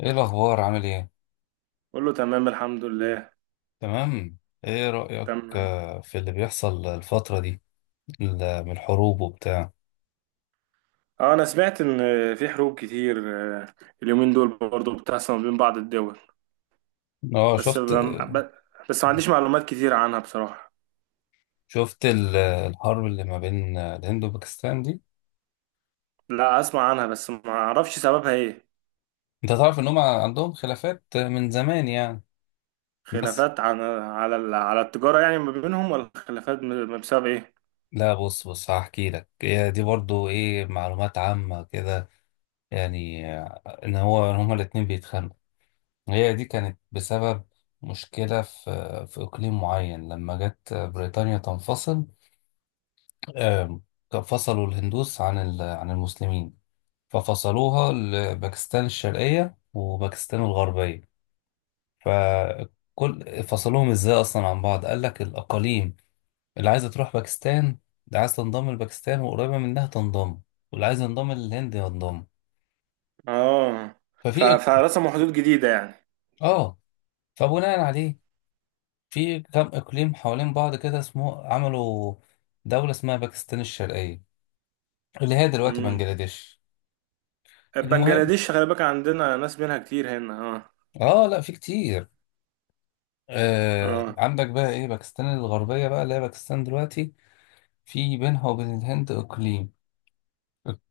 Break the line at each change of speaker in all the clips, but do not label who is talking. ايه الاخبار؟ عامل ايه؟
كله تمام الحمد لله.
تمام. ايه رايك؟
تمام.
في اللي بيحصل الفتره دي، من الحروب وبتاع.
اه، انا سمعت ان في حروب كتير، آه، اليومين دول برضو بتحصل ما بين بعض الدول.
اه،
بس
شفت.
ب- ب- بس ما عنديش معلومات كتير عنها بصراحة.
شفت الحرب اللي ما بين الهند وباكستان دي.
لا، اسمع عنها بس ما اعرفش سببها ايه.
انت تعرف ان هم عندهم خلافات من زمان يعني. بس،
خلافات على على التجارة يعني ما بينهم، ولا خلافات بسبب ايه؟
لا بص بص هحكي لك، هي دي برضو ايه، معلومات عامه كده. يعني ان هو إن هما الاتنين بيتخانقوا. هي دي كانت بسبب مشكله في اقليم معين لما جت بريطانيا تنفصل. آم، فصلوا الهندوس عن عن المسلمين، ففصلوها لباكستان الشرقية وباكستان الغربية. فصلوهم ازاي اصلا عن بعض؟ قال لك الاقاليم اللي عايزة تروح باكستان، اللي عايز تنضم لباكستان وقريبة منها تنضم، واللي عايز ينضم للهند ينضم.
اه،
ففي إق-
فرسموا حدود جديدة يعني.
اه، فبناء عليه في كام اقليم حوالين بعض كده اسمه، عملوا دولة اسمها باكستان الشرقية اللي هي دلوقتي
امم
بنجلاديش. المهم،
بنجلاديش، خلي بالك عندنا ناس منها كتير هنا. اه.
اه لا في كتير. آه،
اه.
عندك بقى ايه، باكستان الغربية بقى اللي هي باكستان دلوقتي. في بينها وبين الهند اقليم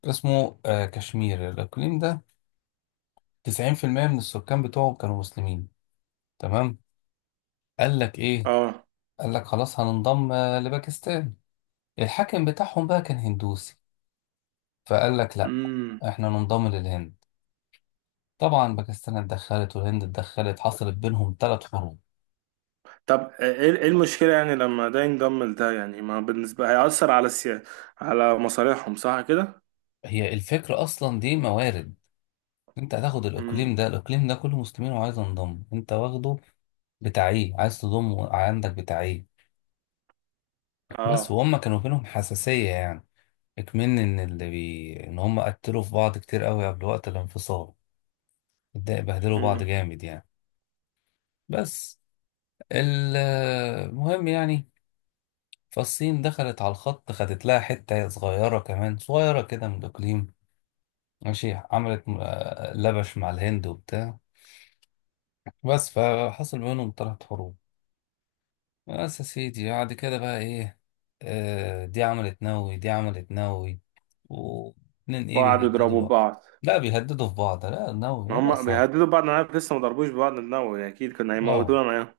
اسمه آه كشمير. الاقليم ده 90% من السكان بتوعه كانوا مسلمين، تمام. قال لك ايه؟
اه.
قال لك خلاص هننضم لباكستان. الحاكم بتاعهم بقى كان هندوسي، فقال لك لا،
امم.
احنا ننضم للهند. طبعا باكستان اتدخلت والهند اتدخلت، حصلت بينهم ثلاث حروب.
طب، ايه، إيه المشكلة يعني لما ده ينضم لده؟ يعني ما بالنسبة هيأثر على على مصالحهم، صح كده؟
هي الفكرة اصلا دي موارد، انت هتاخد
امم.
الاقليم ده، الاقليم ده كله مسلمين وعايز انضم، انت واخده بتاعيه، عايز تضمه عندك بتاعيه. بس
اه.
وهم كانوا بينهم حساسية يعني، اكمن ان هم قتلوا في بعض كتير قوي قبل وقت الانفصال. بهدلوا بعض
امم.
جامد يعني. بس. ال- المهم يعني، فالصين دخلت على الخط، خدت لها حتة صغيرة كمان، صغيرة كده من الإقليم، ماشي. عملت لبش مع الهند وبتاع. بس فحصل بينهم، طلعت حروب. بس يا سيدي بعد كده بقى ايه؟ آه، دي عملت نووي، دي عملت نووي، واتنين ايه
وقعدوا
بيهددوا
يضربوا
بعض.
بعض.
لا بيهددوا في بعض، لا نووي يا
ما هم
ناقصة.
بيهددوا بعض، انا عارف لسه ما ضربوش بعض بنووي، اكيد كنا
اه.
هيموتونا معاهم.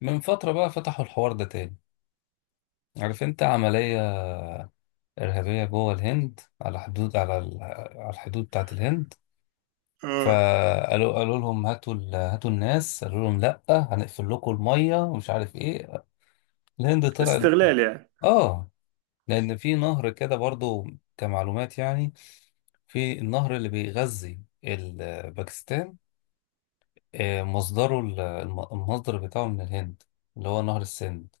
من فترة بقى فتحوا الحوار ده تاني. عارف انت عملية إرهابية جوه الهند على حدود، على على الحدود بتاعت الهند.
اه،
فقالوا، قالوا لهم هاتوا هاتوا الناس، قالوا لهم لا، هنقفل لكم المية ومش عارف ايه. الهند طلعت
استغلال يعني.
اه، لأن في نهر كده برضو، كمعلومات يعني. في النهر اللي بيغذي باكستان، مصدره المصدر بتاعه من الهند، اللي هو نهر السند.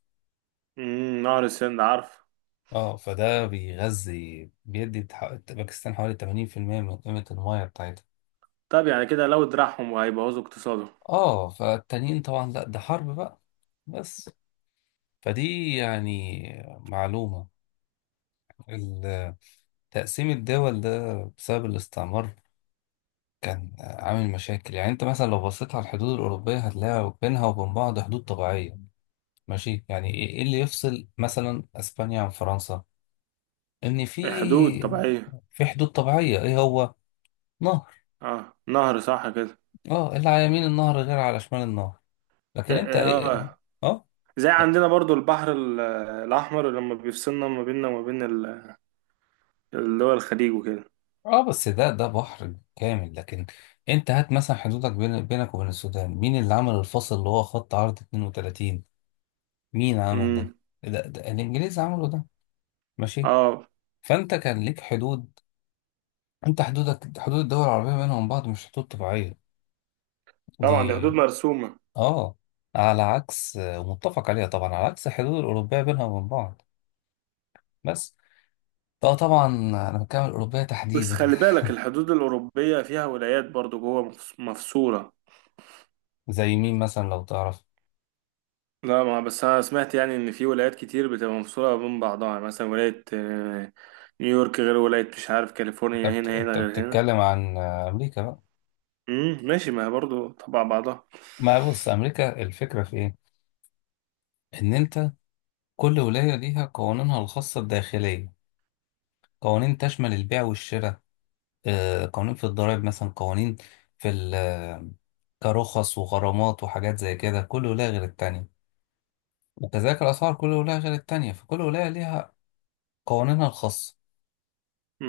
نهر السند عارف.
اه، فده بيغذي باكستان حوالي 80% من قيمة المياه بتاعتها.
طب يعني كده لو دراعهم، وهيبوظوا اقتصادهم.
اه فالتانيين طبعا لا، ده حرب بقى. بس، فدي يعني معلومة. ال- تقسيم الدول ده بسبب الاستعمار كان عامل مشاكل. يعني انت مثلا لو بصيت على الحدود الأوروبية هتلاقي بينها وبين بعض حدود طبيعية، ماشي. يعني إيه اللي يفصل مثلا اسبانيا عن فرنسا؟ ان
الحدود طبيعية.
في حدود طبيعية، ايه هو؟ نهر.
اه، نهر، صح كده.
اه، اللي على يمين النهر غير على شمال النهر.
إيه-
لكن انت
إيه،
ايه.
اه.
اه.
زي عندنا برضو البحر الأحمر لما بيفصلنا ما بيننا وما بين اللي هو الخليج وكده.
اه، بس ده بحر كامل، لكن انت هات مثلا حدودك بينك وبين السودان، مين اللي عمل الفصل اللي هو خط عرض 32؟ مين عمل ده؟
امم.
ده الانجليز عملوا ده، ماشي.
اه
فانت كان ليك حدود، انت حدودك، حدود الدول العربيه بينهم بعض، مش حدود طبيعيه
طبعا، دي حدود
دي.
مرسومة.
اه، على عكس متفق عليها، طبعا على عكس الحدود الاوروبيه بينها وبين بعض. بس. اه طبعا انا بتكلم عن الاوروبيه
بس
تحديدا.
خلي بالك الحدود الأوروبية فيها ولايات برضو جوه مفصولة.
زي مين مثلا لو تعرف؟
لا، ما بس أنا سمعت يعني إن في ولايات كتير بتبقى مفصولة بين بعضها، يعني مثلا ولاية نيويورك غير ولاية مش عارف كاليفورنيا، هنا
انت
غير هنا.
بتتكلم عن امريكا بقى.
ماشي، ما هي برضو تبع بعضها.
ما بص، امريكا الفكره في ايه، ان انت كل ولايه ليها قوانينها الخاصه الداخليه، قوانين تشمل البيع والشراء، قوانين في الضرائب مثلا، قوانين في كرخص وغرامات وحاجات زي كده، كل ولاية غير التانية، وكذلك الأسعار كل ولاية غير التانية، فكل ولاية ليها قوانينها الخاصة.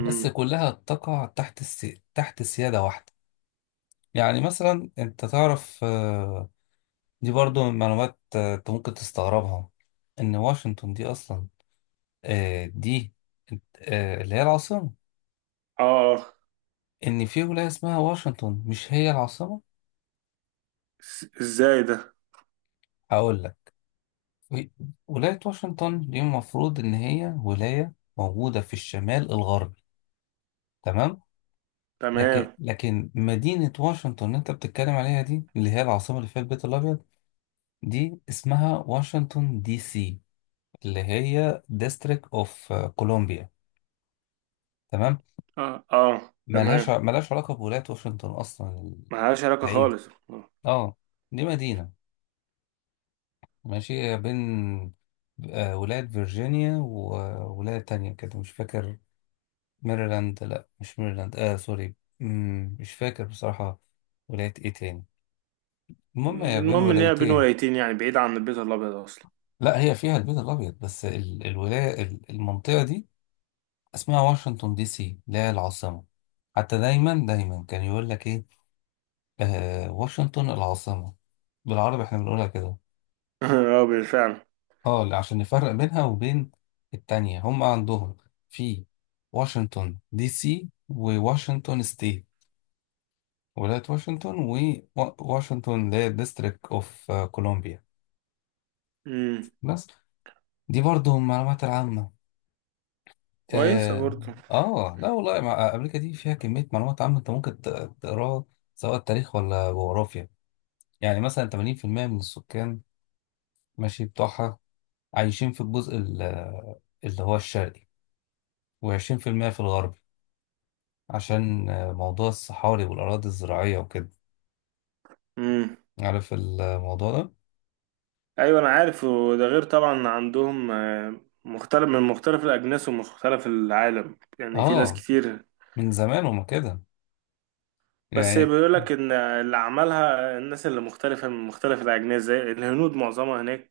بس كلها تقع تحت تحت سيادة واحدة. يعني مثلا أنت تعرف دي برضو من معلومات أنت ممكن تستغربها، إن واشنطن دي أصلا، آه، دي آه، اللي هي العاصمة،
اه. آه.
إن في ولاية اسمها واشنطن مش هي العاصمة.
ازاي ده؟
هقول لك. ولاية واشنطن دي المفروض إن هي ولاية موجودة في الشمال الغربي، تمام.
تمام.
لكن مدينة واشنطن اللي أنت بتتكلم عليها دي، اللي هي العاصمة اللي فيها البيت الأبيض، دي اسمها واشنطن دي سي اللي هي ديستريكت أوف كولومبيا، تمام.
اه. اه تمام.
ملهاش علاقة بولاية واشنطن أصلا،
ملهاش علاقة
بعيدة.
خالص، آه.
اه، دي مدينة، ماشي. هي بين ولاية فيرجينيا وولاية تانية كده مش فاكر، ميرلاند، لا مش ميرلاند. اه سوري، مش فاكر بصراحة ولاية ايه تاني. المهم هي بين
المهم إن هي بين
ولايتين.
ولايتين، يعني بعيد عن البيت الأبيض أصلا.
لا هي فيها البيت الأبيض، بس المنطقة دي اسمها واشنطن دي سي اللي هي العاصمة. حتى دايما دايما كان يقول لك ايه، آه، واشنطن العاصمة، بالعربي احنا بنقولها كده.
اه، بالفعل.
اه، عشان نفرق بينها وبين التانية. هم عندهم في واشنطن دي سي وواشنطن ستيت، ولاية واشنطن، وواشنطن اللي هي الديستريكت اوف كولومبيا. بس. دي برضه المعلومات العامة.
كويسة
اه.
برضه.
لا والله، امريكا دي فيها كمية معلومات عامة انت ممكن تقراها، سواء تاريخ ولا جغرافيا. يعني مثلا 80% من السكان ماشي بتوعها عايشين في الجزء اللي هو الشرقي، و20% في المية في الغربي، عشان موضوع الصحاري والأراضي الزراعية وكده.
امم
عارف الموضوع ده؟
ايوه انا عارف. وده غير طبعا عندهم مختلف من مختلف الاجناس ومختلف العالم، يعني في ناس
اه.
كتير.
من زمان هما كده
بس
يعني.
بيقول لك ان اللي عملها الناس اللي مختلفة من مختلف الاجناس زي الهنود معظمها هناك،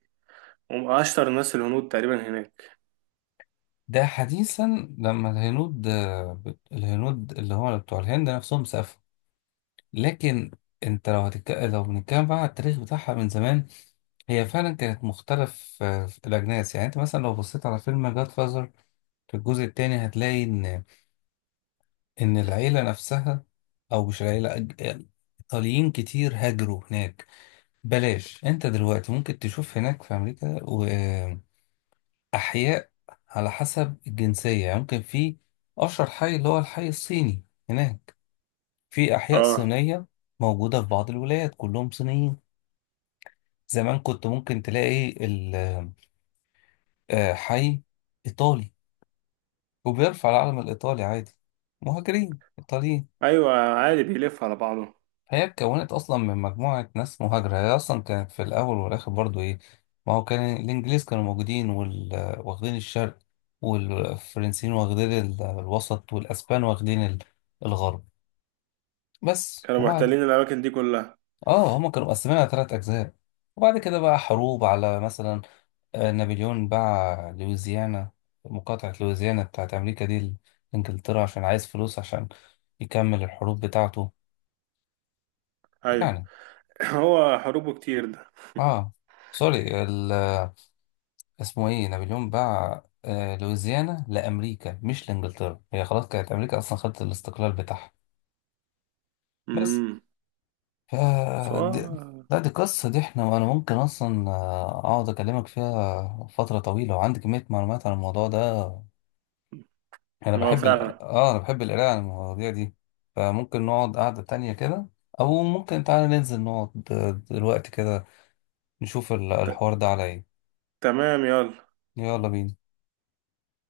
واشطر الناس الهنود تقريبا هناك.
ده حديثا لما الهنود، اللي هم بتوع الهند نفسهم سافروا. لكن انت لو لو بنتكلم بقى على التاريخ بتاعها من زمان، هي فعلا كانت مختلف في الاجناس. يعني انت مثلا لو بصيت على فيلم جاد فازر في الجزء الثاني، هتلاقي ان العيله نفسها، او مش العيله ايطاليين كتير هاجروا هناك. بلاش، انت دلوقتي ممكن تشوف هناك في امريكا أحياء على حسب الجنسية. يعني ممكن في أشهر حي اللي هو الحي الصيني هناك، في أحياء
اه.
صينية موجودة في بعض الولايات كلهم صينيين. زمان كنت ممكن تلاقي حي إيطالي وبيرفع العلم الإيطالي عادي، مهاجرين إيطاليين.
ايوه، عادي بيلف على بعضه.
هي اتكونت اصلا من مجموعه ناس مهاجره، هي اصلا كانت في الاول والاخر برضو ايه. ما هو كان الانجليز كانوا موجودين واخدين الشرق، والفرنسيين واخدين الوسط، والاسبان واخدين الغرب. بس.
كانوا
وبعد
محتلين الاماكن دي كلها.
اه، هما كانوا مقسمين على ثلاث اجزاء. وبعد كده بقى حروب على، مثلا نابليون باع لويزيانا، مقاطعه لويزيانا بتاعت امريكا دي، لانجلترا عشان عايز فلوس عشان يكمل الحروب بتاعته
ايوه.
يعني.
هو حروبه كتير ده.
اه سوري، اسمه ايه، نابليون باع لويزيانا لامريكا مش لانجلترا. هي خلاص كانت امريكا اصلا خدت الاستقلال بتاعها. بس.
امم.
ف. دي-
سواء.
لا دي قصة، دي احنا، انا ممكن اصلا اقعد اكلمك فيها فترة طويلة وعندي كمية معلومات عن الموضوع ده. انا
هو
بحب
فعلا.
اه انا بحب القراءة عن المواضيع دي. فممكن نقعد قعدة تانية كده، او ممكن تعالى ننزل نقعد دلوقتي كده، نشوف
ت-
الحوار ده على ايه.
تمام، يلا.
يلا بينا.